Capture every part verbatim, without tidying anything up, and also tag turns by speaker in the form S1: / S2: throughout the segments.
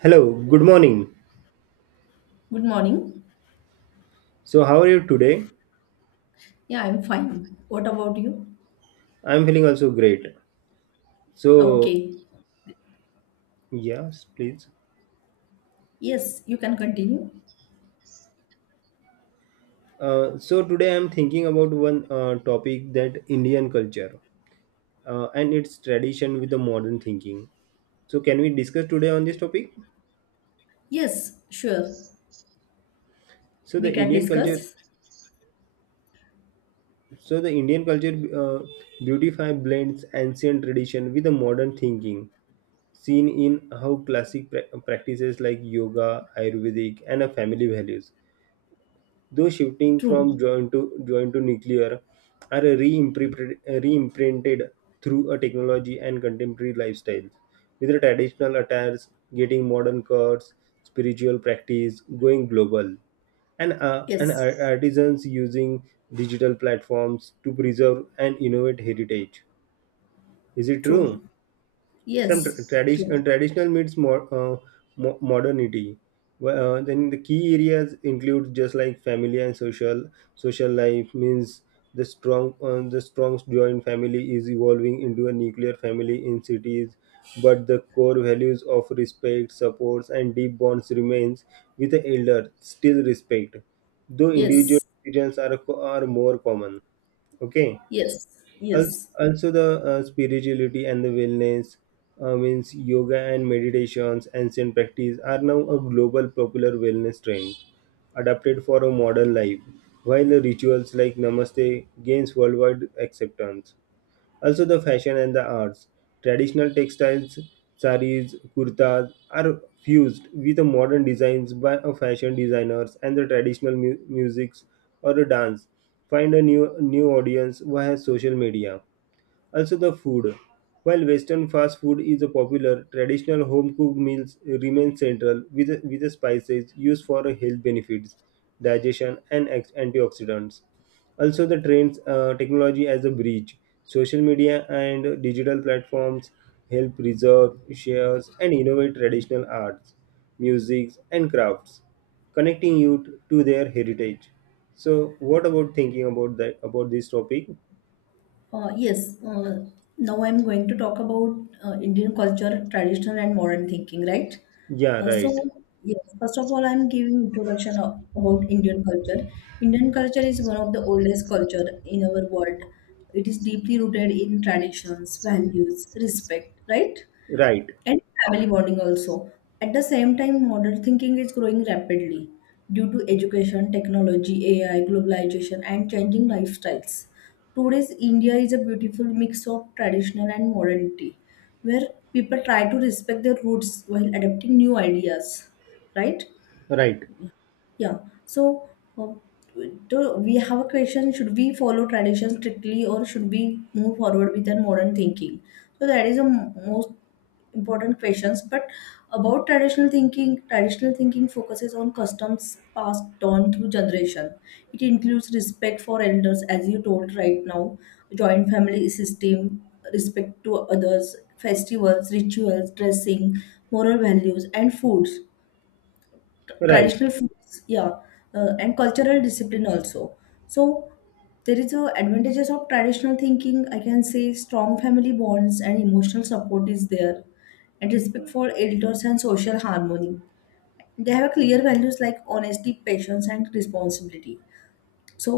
S1: Hello, good morning.
S2: Good morning.
S1: So, how are you today?
S2: Yeah, I'm fine. What about you?
S1: I'm feeling also great. So,
S2: Okay.
S1: yes, please.
S2: Yes, you can continue.
S1: Uh, so, today I'm thinking about one uh, topic that Indian culture uh, and its tradition with the modern thinking. So, can we discuss today on this topic?
S2: Yes, sure.
S1: So, the
S2: We can
S1: Indian culture,
S2: discuss.
S1: so the Indian culture uh, beautify blends ancient tradition with the modern thinking, seen in how classic pra- practices like yoga, Ayurvedic, and a family values. Though shifting
S2: True.
S1: from joint to joint to nuclear are re-imprinted re-imprinted through a technology and contemporary lifestyles, with the traditional attires getting modern cuts, spiritual practice going global, and uh, and
S2: Yes.
S1: ar- artisans using digital platforms to preserve and innovate heritage. Is it
S2: True.
S1: true? Some tra-
S2: Yes.
S1: tradition uh,
S2: True.
S1: traditional meets more uh, mo- modernity. Wh- uh, then the key areas include just like family and social social life means the strong uh, the strong joint family is evolving into a nuclear family in cities, but the core values of respect supports and deep bonds remains, with the elder still respect though individual
S2: Yes.
S1: decisions are co- are more common. Okay.
S2: Yes.
S1: Als-
S2: Yes.
S1: also the uh, spirituality and the wellness uh, means yoga and meditations ancient practice are now a global popular wellness trend adapted for a modern life, while the rituals like namaste gains worldwide acceptance. Also the fashion and the arts, traditional textiles, saris kurtas are fused with the modern designs by a fashion designers, and the traditional mu- musics or the dance find a new new audience via social media. Also, the food. While Western fast food is popular, traditional home cooked meals remain central with, with the spices used for health benefits, digestion, and ex- antioxidants. Also, the trends, uh, technology as a bridge. Social media and digital platforms help preserve, share, and innovate traditional arts, music, and crafts, connecting youth to their heritage. So, what about thinking about that about this topic?
S2: Uh, yes. Uh, now I'm going to talk about uh, Indian culture, traditional and modern thinking, right?
S1: Yeah,
S2: Uh,
S1: right.
S2: so, yes, first of all, I'm giving introduction of, about Indian culture. Indian culture is one of the oldest culture in our world. It is deeply rooted in traditions, values, respect, right?
S1: Right,
S2: And family bonding also. At the same time, modern thinking is growing rapidly due to education, technology, A I, globalization, and changing lifestyles. Today's India is a beautiful mix of traditional and modernity, where people try to respect their roots while adapting new ideas, right?
S1: right,
S2: Yeah. So, um, do we have a question? Should we follow tradition strictly, or should we move forward with a modern thinking? So that is the m- most important questions. But about traditional thinking, traditional thinking focuses on customs passed on through generation. It includes respect for elders, as you told right now, joint family system, respect to others, festivals, rituals, dressing, moral values, and foods,
S1: right.
S2: traditional foods. Yeah. uh, and cultural discipline also. So there is a advantages of traditional thinking. I can say strong family bonds and emotional support is there, and respect for elders and social harmony. They have clear values like honesty, patience, and responsibility. So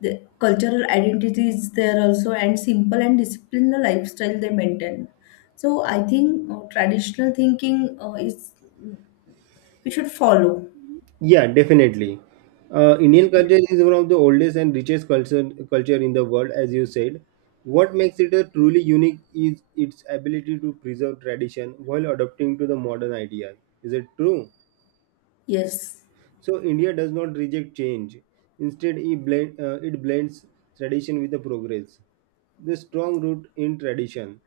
S2: the cultural identity is there also, and simple and disciplined lifestyle they maintain. So I think uh, traditional thinking uh, is we should follow.
S1: Yeah, definitely. Uh, Indian culture is one of the oldest and richest culture culture in the world, as you said. What makes it a truly unique is its ability to preserve tradition while adapting to the modern idea. Is it true?
S2: Yes.
S1: So India does not reject change. Instead, it, blend, uh, it blends tradition with the progress. The strong root in tradition.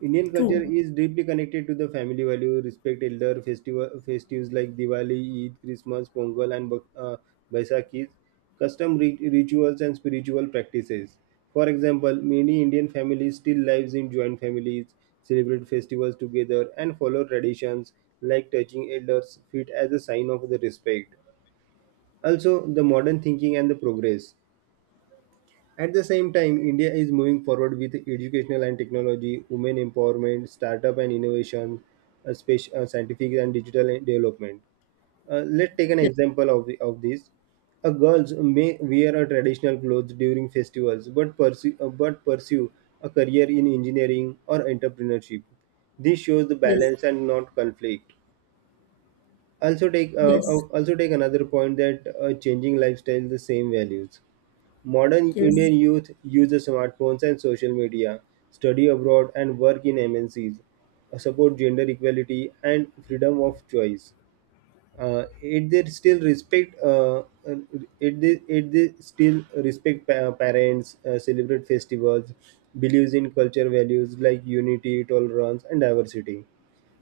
S1: Indian culture
S2: True.
S1: is deeply connected to the family value, respect elder, festival, festives like Diwali, Eid, Christmas, Pongal, and Bak- uh, Baisakhi, custom ri- rituals and spiritual practices. For example, many Indian families still lives in joint families, celebrate festivals together, and follow traditions like touching elders' feet as a sign of the respect. Also, the modern thinking and the progress. At the same time, India is moving forward with educational and technology, women empowerment, startup and innovation, uh, space, uh, scientific and digital development. Uh, let's take an
S2: Yes,
S1: example of, the, of this. A girls may wear a traditional clothes during festivals, but pursue, uh, but pursue a career in engineering or entrepreneurship. This shows the
S2: yes,
S1: balance and not conflict. Also take uh, uh,
S2: yes,
S1: also take another point that uh, changing lifestyle the same values. Modern
S2: yes,
S1: Indian youth uses smartphones and social media, study abroad and work in M N Cs, uh, support gender equality and freedom of choice. Uh, it they still respect uh, uh, it, they, it they still respect pa- parents, uh, celebrate festivals, believes in culture values like unity, tolerance, and diversity.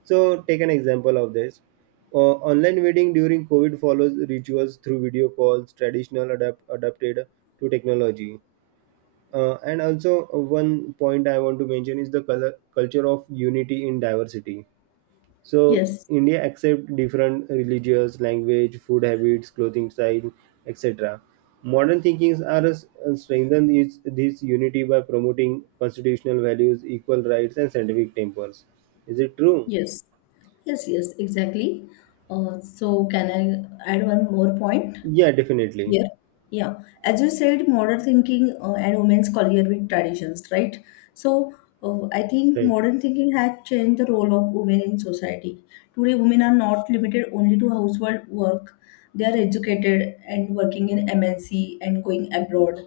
S1: So take an example of this. Uh, online wedding during COVID follows rituals through video calls, traditional adapt- adapted to technology. Uh, and also uh, one point I want to mention is the color, culture of unity in diversity. So
S2: yes,
S1: India accept different religious, language, food habits, clothing style, et cetera. Modern thinkings are uh, strengthened is this unity by promoting constitutional values, equal rights, and scientific tempers. Is it true?
S2: yes, yes, yes, exactly. Uh, so can I add one more point?
S1: Yeah, definitely.
S2: Here, yeah, as you said, modern thinking uh, and women's career with traditions, right? So, uh, I think
S1: Right.
S2: modern thinking has changed the role of women in society. Today, women are not limited only to household work. They are educated and working in M N C and going abroad,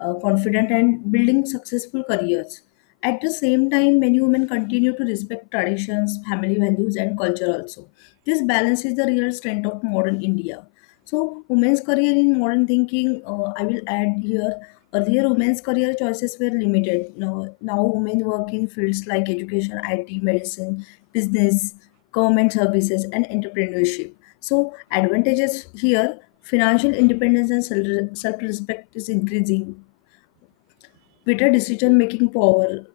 S2: uh, confident and building successful careers. At the same time, many women continue to respect traditions, family values, and culture also. This balance is the real strength of modern India. So, women's career in modern thinking, uh, I will add here. Earlier, women's career choices were limited. Now, now women work in fields like education, I T, medicine, business, government services, and entrepreneurship. So, advantages here: financial independence and self- respect is increasing. Better decision-making power,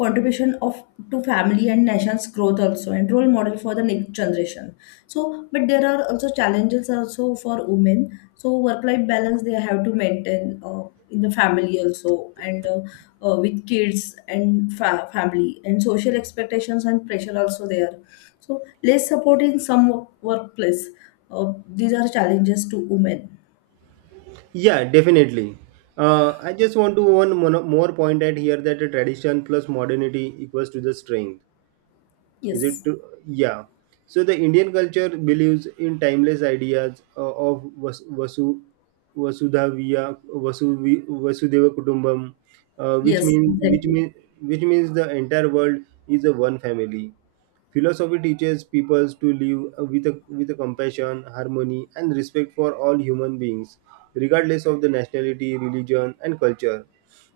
S2: contribution of to family and nation's growth also, and role model for the next generation. So but there are also challenges also for women. So work life balance they have to maintain uh, in the family also, and uh, uh, with kids and fa- family and social expectations and pressure also there. So less support in some wo- workplace. uh, these are challenges to women.
S1: Yeah, definitely. Uh, I just want to one mono- more point at here that the tradition plus modernity equals to the strength. Is it
S2: Yes,
S1: to, yeah, so the Indian culture believes in timeless ideas uh, of vas- vasu vasudhaviya Vasuvi- vasudeva kutumbam uh, which
S2: yes,
S1: means which
S2: exactly.
S1: means which means the entire world is a one family. Philosophy teaches people to live with a, with a compassion, harmony, and respect for all human beings, regardless of the nationality, religion, and culture.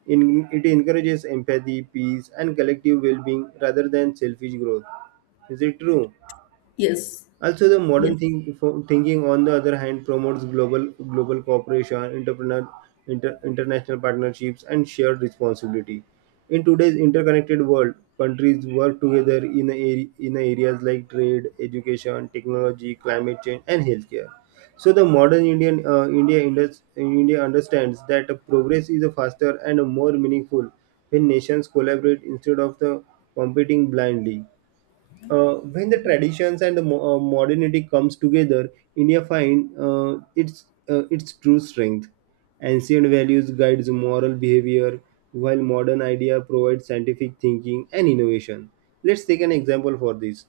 S1: In, it encourages empathy, peace, and collective well-being rather than selfish growth. Is it true?
S2: Yes,
S1: Also, the modern
S2: yes,
S1: think, fo- thinking, on the other hand, promotes global global cooperation, entrepreneur, inter, international partnerships, and shared responsibility. In today's interconnected world, countries work together in a- in areas like trade, education, technology, climate change, and healthcare. So, the modern Indian uh, India indus- India understands that progress is faster and more meaningful when nations collaborate instead of the competing blindly. Uh, when the traditions and the mo- uh, modernity comes together, India find uh, its uh, its true strength. Ancient values guides moral behavior, while modern idea provides scientific thinking and innovation. Let's take an example for this.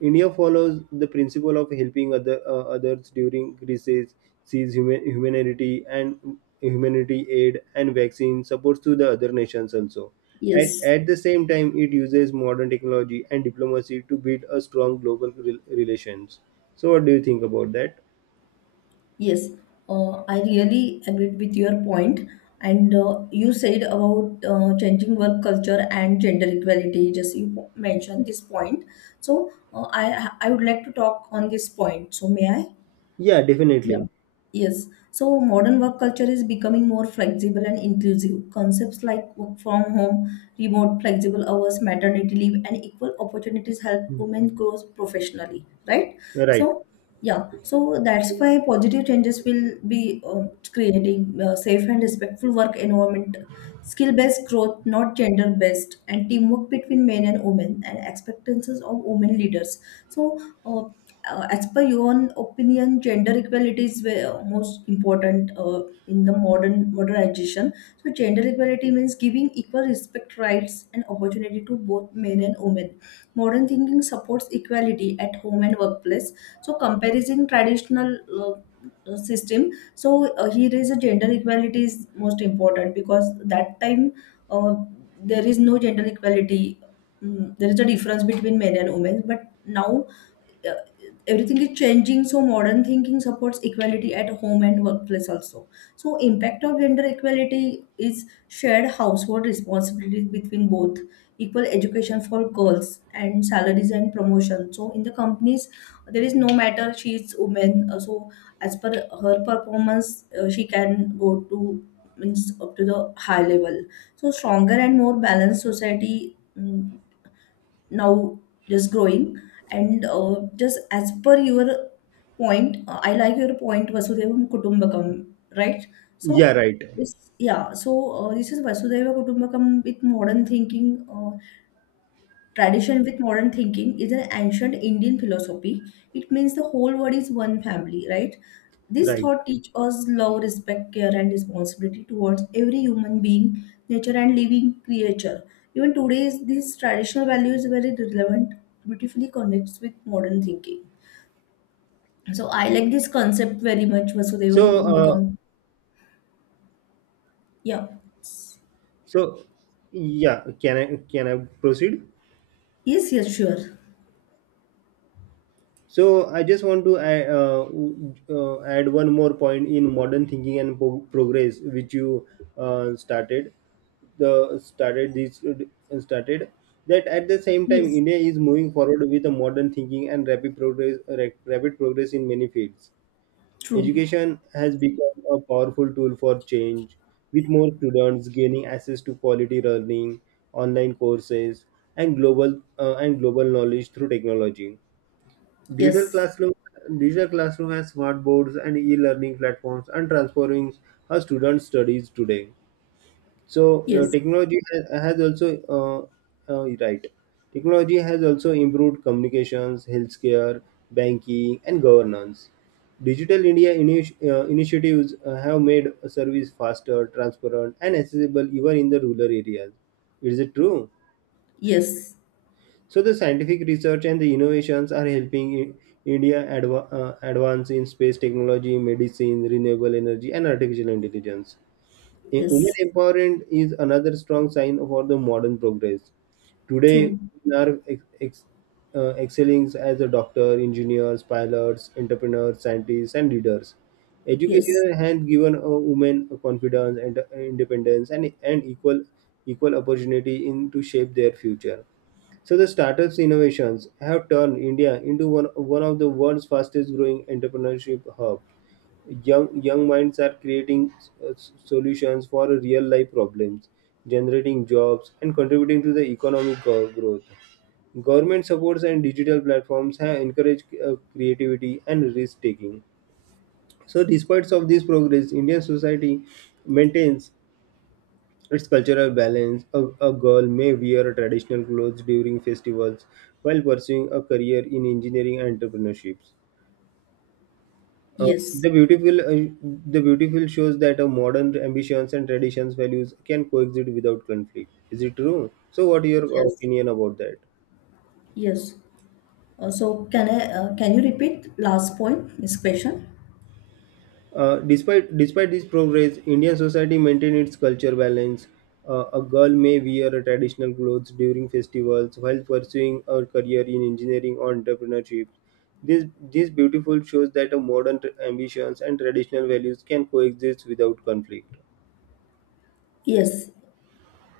S1: India follows the principle of helping other uh, others during crises, sees human, humanity and humanity aid and vaccine supports to the other nations also. At,
S2: yes.
S1: at the same time, it uses modern technology and diplomacy to build a strong global rel relations. So, what do you think about that?
S2: Yes, uh, I really agreed with your point. And uh, you said about uh, changing work culture and gender equality. Just you po- mentioned this point. So uh, I I would like to talk on this point. So may I?
S1: Yeah,
S2: Yeah.
S1: definitely.
S2: Yes, so modern work culture is becoming more flexible and inclusive. Concepts like work from home, remote flexible hours, maternity leave, and equal opportunities help women grow professionally, right?
S1: Right.
S2: So, yeah, so that's why positive changes will be um, creating uh, safe and respectful work environment, skill-based growth, not gender-based, and teamwork between men and women, and expectations of women leaders. So, uh, uh, as per your own opinion, gender equality is ve- most important uh, in the modern modernization. So, gender equality means giving equal respect, rights, and opportunity to both men and women. Modern thinking supports equality at home and workplace. So, comparison traditional. Uh, uh, system so uh, here is a gender equality is most important because that time uh, there is no gender equality. Mm, there is a difference between men and women, but now uh, everything is changing. So modern thinking supports equality at home and workplace also. So impact of gender equality is shared household responsibilities between both, equal education for girls and salaries and promotion. So in the companies, there is no matter she is woman, uh, so as per her performance, uh, she can go to means up to the high level. So stronger and more balanced society. mm, now just growing. And uh, just as per your point, uh, I like your point vasudevam kutumbakam, right. So
S1: Yeah, right.
S2: this. Yeah. So uh, this is vasudeva kutumbakam with modern thinking. Uh, Tradition with modern thinking is an ancient Indian philosophy. It means the whole world is one family, right? This
S1: Right.
S2: thought teaches us love, respect, care, and responsibility towards every human being, nature, and living creature. Even today, is- this traditional value is very relevant, beautifully connects with modern thinking. So I like this concept very much, Vasudeva
S1: So, uh,
S2: Kutumbakam. Yeah.
S1: so yeah, can I can I proceed?
S2: Yes, yes, sure.
S1: So I just want to add, uh, uh, add one more point in modern thinking and po- progress, which you uh, started the started this started that at the same time
S2: Yes.
S1: India is moving forward with a modern thinking and rapid progress ra- rapid progress in many fields.
S2: True.
S1: Education has become a powerful tool for change, with more students gaining access to quality learning, online courses, and global uh, and global knowledge through technology. Digital
S2: Yes.
S1: classroom, digital classroom has smart boards and e-learning platforms and transforming how students studies today. So uh,
S2: Yes.
S1: technology has, has also uh, uh, right. Technology has also improved communications, healthcare, banking, and governance. Digital India initi- uh, initiatives uh, have made service faster, transparent, and accessible even in the rural areas. Is it true?
S2: Yes.
S1: So the scientific research and the innovations are helping in India adva- uh, advance in space technology, medicine, renewable energy, and artificial intelligence. A women
S2: Yes.
S1: empowerment is another strong sign for the modern progress. Today,
S2: True.
S1: women are ex- ex- uh, excelling as a doctor, engineers, pilots, entrepreneurs, scientists, and leaders.
S2: Yes.
S1: Education has given a women confidence and uh, independence and, and equal equal opportunity in to shape their future. So the startups innovations have turned India into one, one of the world's fastest growing entrepreneurship hub. Young young minds are creating uh, s- solutions for real life problems, generating jobs and contributing to the economic go- growth. Government supports and digital platforms have encouraged uh, creativity and risk taking. So despite of this progress, Indian society maintains it's cultural balance. A, a girl may wear traditional clothes during festivals while pursuing a career in engineering and entrepreneurships. Uh,
S2: Yes,
S1: the beautiful, uh, the beautiful shows that a modern ambitions and traditions values can coexist without conflict. Is it true? So, what your
S2: yes,
S1: opinion about that?
S2: yes. Uh, so can I, uh, can you repeat last point, this question?
S1: Uh, despite despite this progress, Indian society maintained its culture balance. Uh, a girl may wear a traditional clothes during festivals while pursuing her career in engineering or entrepreneurship. This this beautiful shows that a modern tr- ambitions and traditional values can coexist without conflict.
S2: Yes,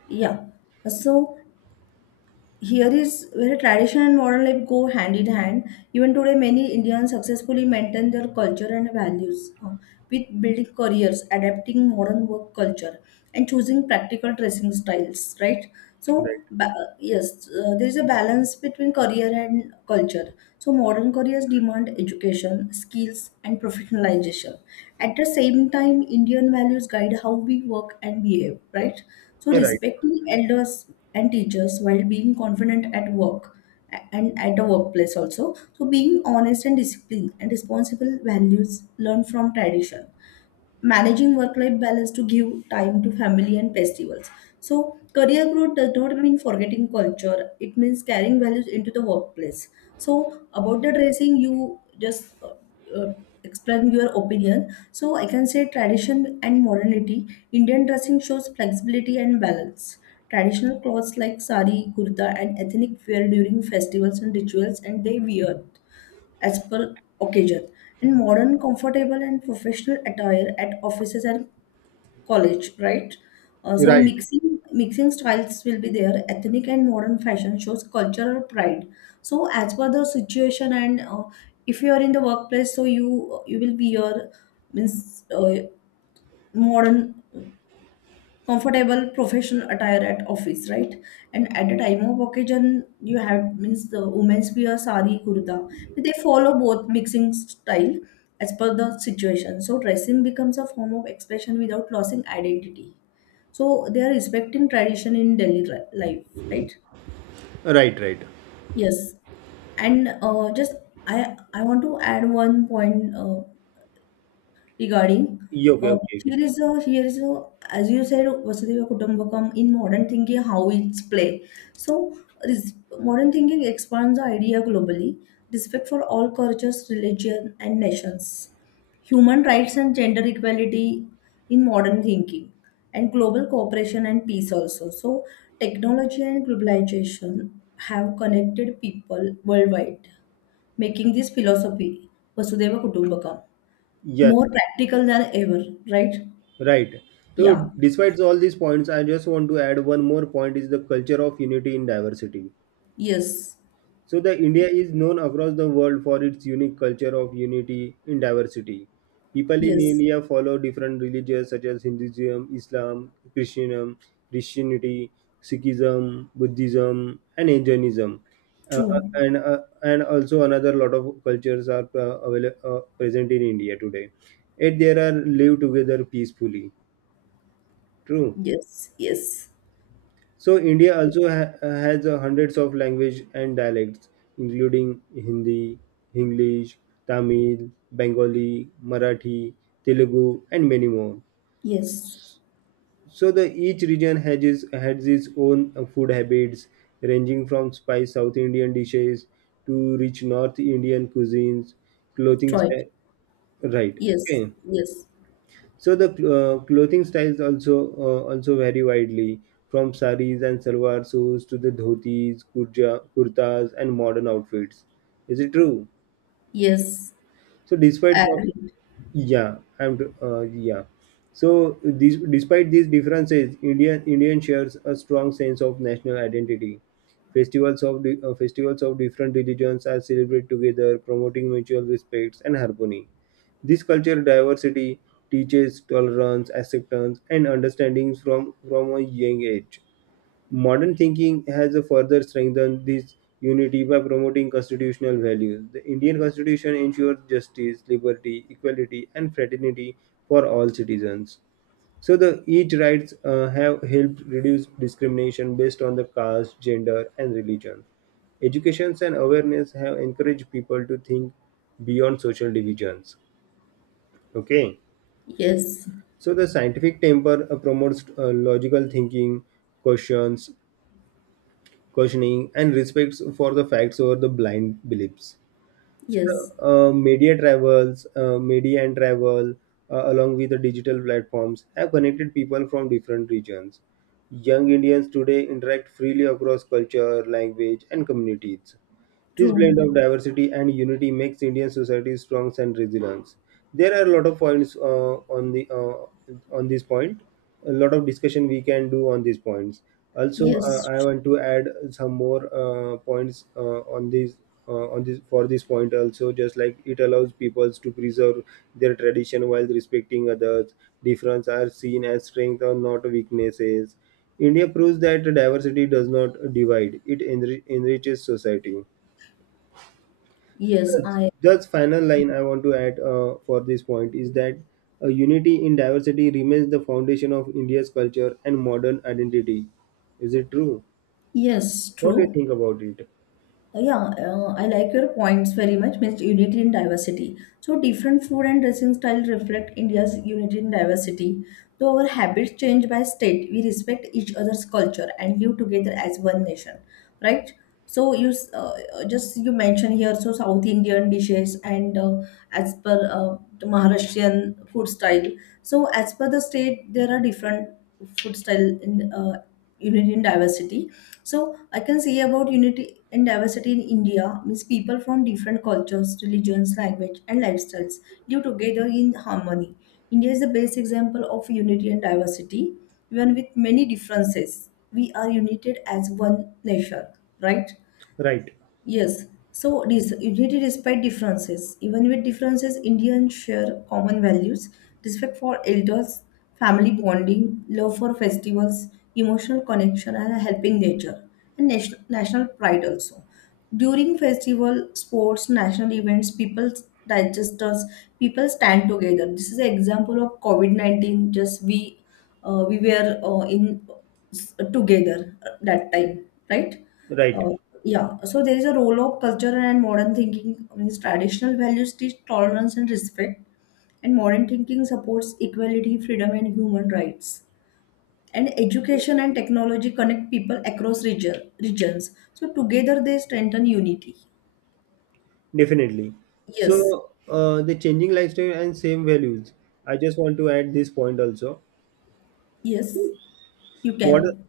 S2: yeah. Uh, so here is where tradition and modern life go hand in hand. Even today, many Indians successfully maintain their culture and values uh, with building careers, adapting modern work culture, and choosing practical dressing styles. Right.
S1: Right,
S2: So ba- uh, yes, uh, there is a balance between career and culture. So modern careers demand education, skills, and professionalization. At the same time, Indian values guide how we work and behave. Right. So
S1: right,
S2: respecting elders and teachers while being confident at work a- and at the workplace also. So being honest and disciplined and responsible values learned from tradition, managing work life balance to give time to family and festivals. So, career growth does not mean forgetting culture, it means carrying values into the workplace. So, about the dressing, you just uh, uh, explain your opinion. So, I can say tradition and modernity. Indian dressing shows flexibility and balance. Traditional clothes like sari, kurta, and ethnic wear during festivals and rituals, and they wear as per occasion. In modern, comfortable, and professional attire at offices and college, right? Uh, so
S1: right,
S2: mixing mixing styles will be there. Ethnic and modern fashion shows cultural pride. So as per the situation and uh, if you are in the workplace, so you you will be your means uh, modern comfortable professional attire at office, right? And at the time of occasion, you have means the women's wear sari, kurta. They follow both mixing style as per the situation. So dressing becomes a form of expression without losing identity. So they are respecting tradition in daily ri- life, right?
S1: right, right.
S2: Yes, and uh, just I I want to add one point uh, regarding
S1: Yeah, okay,
S2: uh,
S1: okay, okay.
S2: here is a here is a as you said Vasudeva Kutumbakam in modern thinking how it's play. So res- modern thinking expands the idea globally, respect for all cultures, religion and nations, human rights and gender equality in modern thinking, and global cooperation and peace also. So technology and globalization have connected people worldwide, making this philosophy Vasudeva Kutumbakam
S1: Yes,
S2: more practical than ever, right?
S1: right. So,
S2: Yeah.
S1: despite all these points, I just want to add one more point: is the culture of unity in diversity.
S2: Yes.
S1: So the India is known across the world for its unique culture of unity in diversity. People in
S2: Yes.
S1: India follow different religions such as Hinduism, Islam, Christianism, Christianity, Sikhism, Buddhism, and Jainism. Uh,
S2: True.
S1: and uh, and also another lot of cultures are uh, avail- uh, present in India today. Yet they are live together peacefully. True.
S2: Yes. Yes.
S1: So India also ha- uh, has uh, hundreds of language and dialects, including Hindi, English, Tamil, Bengali, Marathi, Telugu, and many more.
S2: Yes.
S1: So the each region has its, has its own uh, food habits, ranging from spicy South Indian dishes to rich North Indian cuisines, clothing.
S2: Right.
S1: sta- Right.
S2: Yes.
S1: Okay.
S2: Yes.
S1: So the uh, clothing styles also uh, also vary widely from saris and salwar suits to the dhotis, kurja, kurtas, and modern outfits. Is it true?
S2: Yes.
S1: So despite so-
S2: Agreed.
S1: yeah, I'm. T- Uh, yeah. So these, despite these differences, Indian Indian shares a strong sense of national identity. Festivals of di- uh, festivals of different religions are celebrated together, promoting mutual respects and harmony. This cultural diversity teaches tolerance, acceptance, and understanding from from a young age. Modern thinking has further strengthened this unity by promoting constitutional values. The Indian Constitution ensures justice, liberty, equality, and fraternity for all citizens. So, the each rights uh, have helped reduce discrimination based on the caste, gender, and religion. Educations and awareness have encouraged people to think beyond social divisions. Okay,
S2: Yes.
S1: so the scientific temper uh, promotes uh, logical thinking, questions, questioning, and respects for the facts over the blind beliefs. So,
S2: Yes.
S1: uh, media travels, uh, media and travel, uh, along with the digital platforms, have connected people from different regions. Young Indians today interact freely across culture, language, and communities. This
S2: True.
S1: blend of diversity and unity makes Indian society strong and resilient. There are a lot of points uh, on the uh, on this point. A lot of discussion we can do on these points. Also, uh,
S2: Yes.
S1: I want to add some more uh, points uh, on this uh, on this for this point. Also, just like it allows peoples to preserve their tradition while respecting others. Difference are seen as strength or not weaknesses. India proves that diversity does not divide; it enri- enriches society.
S2: Yes.
S1: just
S2: I.
S1: just final line I want to add uh, for this point is that uh, unity in diversity remains the foundation of India's culture and modern identity. Is it true?
S2: Yes.
S1: What do you
S2: True.
S1: think about it?
S2: Uh, Yeah, uh, I like your points very much. Means unity in diversity. So different food and dressing style reflect India's unity in diversity. Though our habits change by state, we respect each other's culture and live together as one nation. Right? So you s- uh, uh, just you mentioned here so South Indian dishes and uh, as per uh, the Maharashtrian food style. So as per the state, there are different food style in uh, unity in diversity. So I can say about unity and diversity in India means people from different cultures, religions, language, and lifestyles live together in harmony. India is the best example of unity and diversity, even with many differences. We are united as one nation, right?
S1: Right,
S2: Yes, so this unity despite differences. Even with differences, Indians share common values, respect for elders, family bonding, love for festivals, emotional connection, and a helping nature, and nation, national pride also. During festival, sports, national events, people digest us, people stand together. This is an example of COVID nineteen. Just we, uh, we were uh, in together at that time, right?
S1: right.
S2: Uh, yeah, so there is a role of culture and modern thinking. Means traditional values teach tolerance and respect, and modern thinking supports equality, freedom, and human rights. And education and technology connect people across region, regions. So together they strengthen unity.
S1: Definitely.
S2: Yes,
S1: So uh, the changing lifestyle and same values. I just want to add this point also.
S2: yes, you
S1: Modern
S2: can.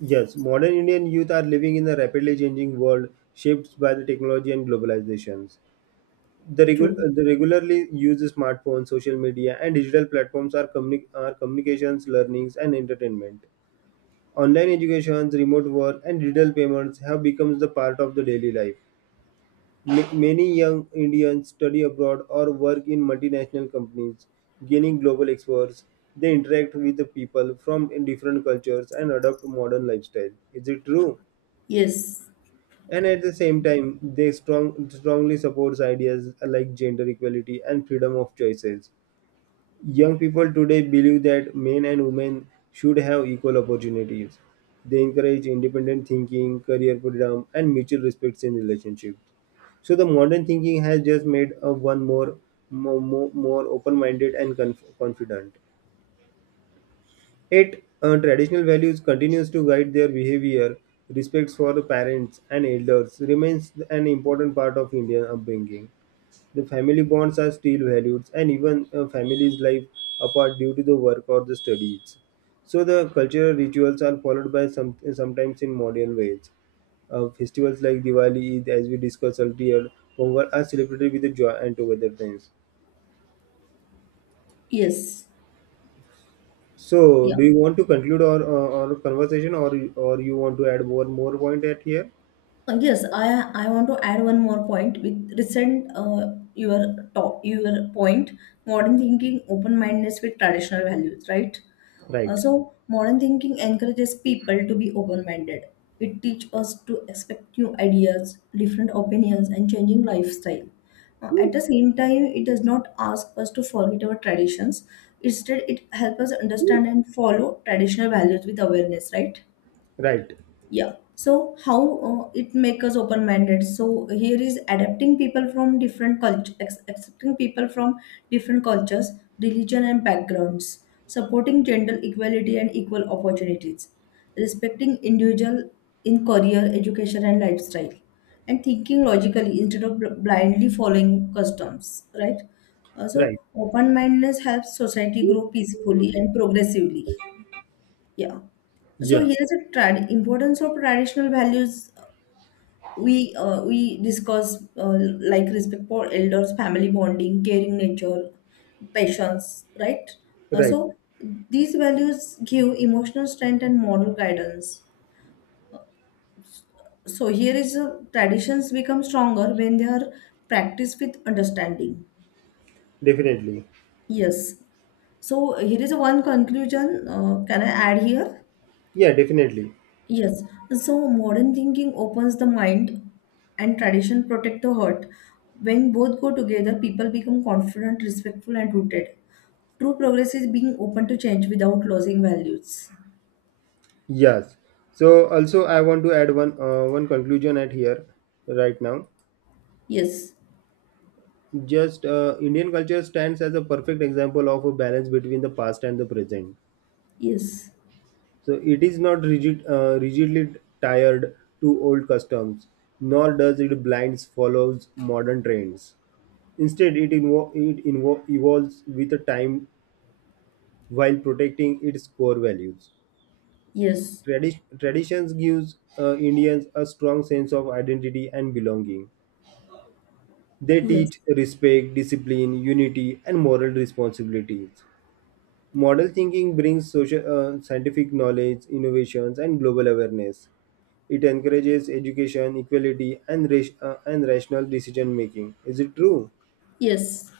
S1: yes, modern Indian youth are living in a rapidly changing world shaped by the technology and globalizations. the,
S2: True.
S1: regu- the regularly use smartphones, social media, and digital platforms are, communi- are communications, learnings, and entertainment. Online educations, remote work, and digital payments have become the part of the daily life. Ma- many young Indians study abroad or work in multinational companies, gaining global experts. They interact with the people from different cultures and adopt modern lifestyle. Is it true?
S2: Yes,
S1: And at the same time they strong, strongly supports ideas like gender equality and freedom of choices. Young people today believe that men and women should have equal opportunities. They encourage independent thinking, career freedom, and mutual respect in relationships. So the modern thinking has just made a one more more, more open-minded and conf- confident. Yet, uh, traditional values continues to guide their behavior. Respect for the parents and elders remains an important part of Indian upbringing. The family bonds are still valued, and even a family's life apart due to the work or the studies. So the cultural rituals are followed by some sometimes in modern ways. Uh, festivals like Diwali, Eid, as we discussed earlier, Pongal are celebrated with the joy and togetherness.
S2: yes,
S1: So,
S2: yeah.
S1: do you want to conclude our, uh, our conversation, or or you want to add one more point at here?
S2: Uh, yes, I I want to add one more point with recent uh, your top your point modern thinking open-mindedness with traditional values, right. uh,
S1: Right,
S2: so modern thinking encourages people to be open-minded. It teaches us to expect new ideas, different opinions, and changing lifestyle. Uh, at the same time, it does not ask us to forget our traditions. Instead, it helps us understand and follow traditional values with awareness, right.
S1: right,
S2: Yeah, so how uh, it make us open minded. So here is adapting people from different culture, accepting people from different cultures, religion and backgrounds, supporting gender equality and equal opportunities, respecting individual in career, education, and lifestyle, and thinking logically instead of bl- blindly following customs, right. Uh, so,
S1: right.
S2: open mindedness helps society grow peacefully and progressively. Yeah. So
S1: Yeah,
S2: here's the trad- importance of traditional values we uh, we discuss uh, like respect for elders, family bonding, caring nature, patience, right? Uh,
S1: right.
S2: so these values give emotional strength and moral guidance. So here is uh, traditions become stronger when they are practiced with understanding.
S1: Definitely.
S2: Yes. So here is one conclusion. Uh, can I add here?
S1: Yeah, definitely.
S2: Yes, so modern thinking opens the mind and tradition protect the heart. When both go together, people become confident, respectful, and rooted. True progress is being open to change without losing values.
S1: Yes. So, also, I want to add one uh, one conclusion at here right now.
S2: Yes,
S1: Just uh, Indian culture stands as a perfect example of a balance between the past and the present.
S2: yes,
S1: So it is not rigid, uh, rigidly tied to old customs, nor does it blinds follows modern trends. Instead, it, invo- it invo- evolves with the time while protecting its core values.
S2: yes,
S1: Tradi- traditions gives uh, Indians a strong sense of identity and belonging. They
S2: yes,
S1: teach respect, discipline, unity, and moral responsibilities. Model thinking brings social, uh, scientific knowledge, innovations, and global awareness. It encourages education, equality, and ra- uh, and rational decision making. Is it true?
S2: yes,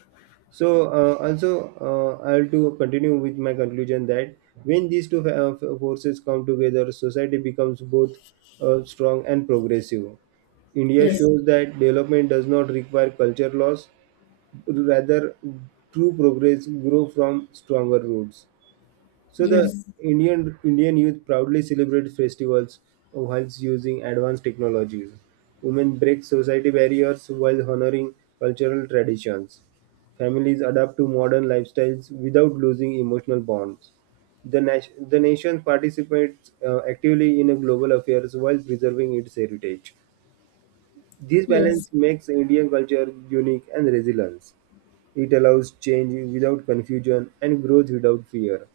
S1: So uh, also, uh, I'll to continue with my conclusion that when these two uh, f- forces come together, society becomes both uh, strong and progressive. India
S2: yes,
S1: shows that development does not require culture loss, rather, true progress grows from stronger roots. So the
S2: yes,
S1: Indian Indian youth proudly celebrate festivals whilst using advanced technologies. Women break society barriers while honoring cultural traditions. Families adapt to modern lifestyles without losing emotional bonds. The, nation the nation participates uh, actively in global affairs while preserving its heritage. This
S2: yes,
S1: balance makes Indian culture unique and resilient. It allows change without confusion and growth without fear.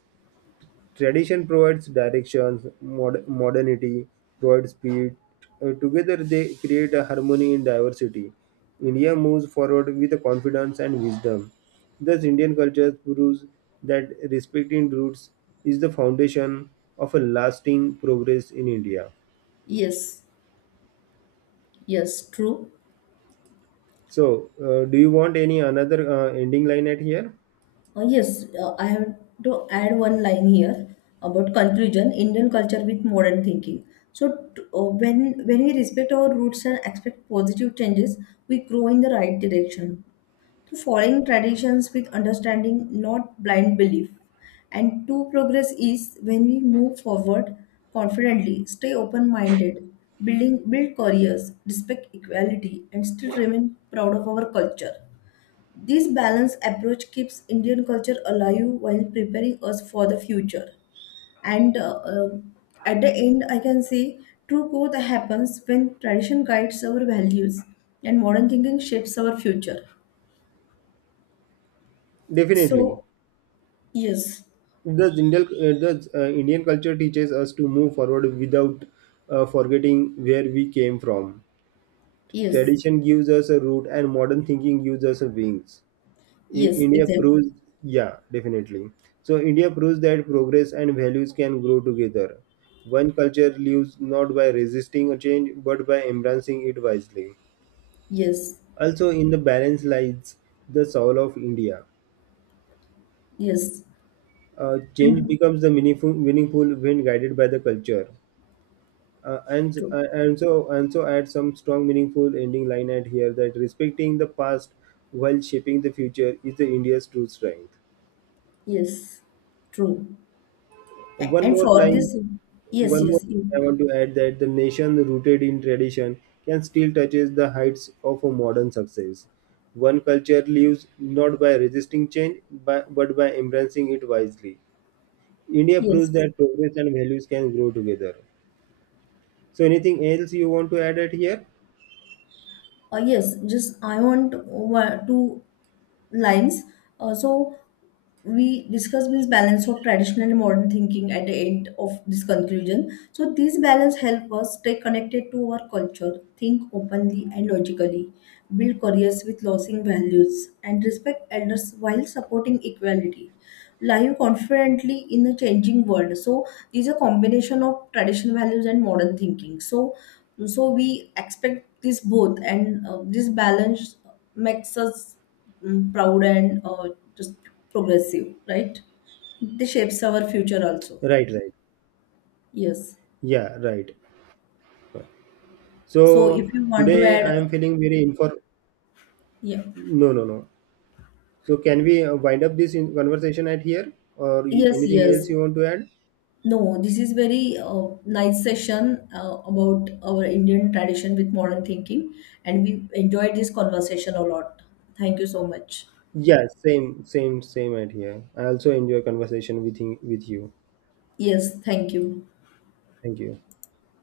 S1: Tradition provides directions, mod- modernity provides speed. Uh, together, they create a harmony in diversity. India moves forward with confidence and wisdom. Thus, Indian culture proves that respecting roots is the foundation of a lasting progress in India.
S2: yes, yes, true.
S1: So, uh, do you want any another uh, ending line at here?
S2: Uh, yes, uh, I have to add one line here about conclusion Indian culture with modern thinking. So, t- uh, when when we respect our roots and expect positive changes, we grow in the right direction. To following traditions with understanding, not blind belief, and to progress is when we move forward confidently, stay open-minded, building build careers, respect equality, and still remain proud of our culture. This balanced approach keeps Indian culture alive while preparing us for the future. And uh, um, at the end, I can say true growth happens when tradition guides our values and modern thinking shapes our future.
S1: Definitely.
S2: So, yes,
S1: Thus, Indian, uh, thus, uh, Indian culture teaches us to move forward without uh, forgetting where we came from.
S2: yes,
S1: Tradition gives us a root, and modern thinking gives us a wings. I-
S2: yes,
S1: India
S2: exactly.
S1: proves, yeah, definitely. So India proves that progress and values can grow together. One culture lives not by resisting a change, but by embracing it wisely.
S2: Yes,
S1: Also, in the balance lies the soul of India.
S2: yes,
S1: Uh, change
S2: and
S1: becomes the meaningful, meaningful when guided by the culture. uh, and
S2: true.
S1: uh, and so and so add some strong meaningful ending line at here that respecting the past while shaping the future is the india's true strength.
S2: Yes, true. A-
S1: One
S2: And
S1: more
S2: for
S1: line,
S2: this, yes,
S1: one more
S2: yes, you,
S1: I want to add that the nation rooted in tradition can still touches the heights of a modern success. One culture lives not by resisting change but, but by embracing it wisely. India proves
S2: yes.
S1: that progress and values can grow together. So anything else you want to add at here?
S2: Uh, yes, just I want one- two lines. Uh, so we discuss means balance of traditional and modern thinking at the end of this conclusion. So these balance help us stay connected to our culture, think openly and logically, build careers with losing values and respect elders while supporting equality, live confidently in a changing world. So these are combination of traditional values and modern thinking. So so we expect this both, and uh, this balance makes us mm, proud, and uh, just progressive, right? This shapes our future also.
S1: Right, right,
S2: Yes.
S1: yeah, right.
S2: So
S1: So
S2: if you want to
S1: today
S2: add,
S1: I am feeling very inform.
S2: yeah,
S1: No, no, no. So can we uh, wind up this in conversation at here, or y-
S2: yes,
S1: anything else
S2: yes.
S1: you want to add?
S2: No, this is very uh, nice session uh, about our Indian tradition with modern thinking, and we enjoyed this conversation a lot. Thank you so much.
S1: Yes, same, same, same at here. I also enjoy conversation with you- with you.
S2: Yes, thank you.
S1: Thank you.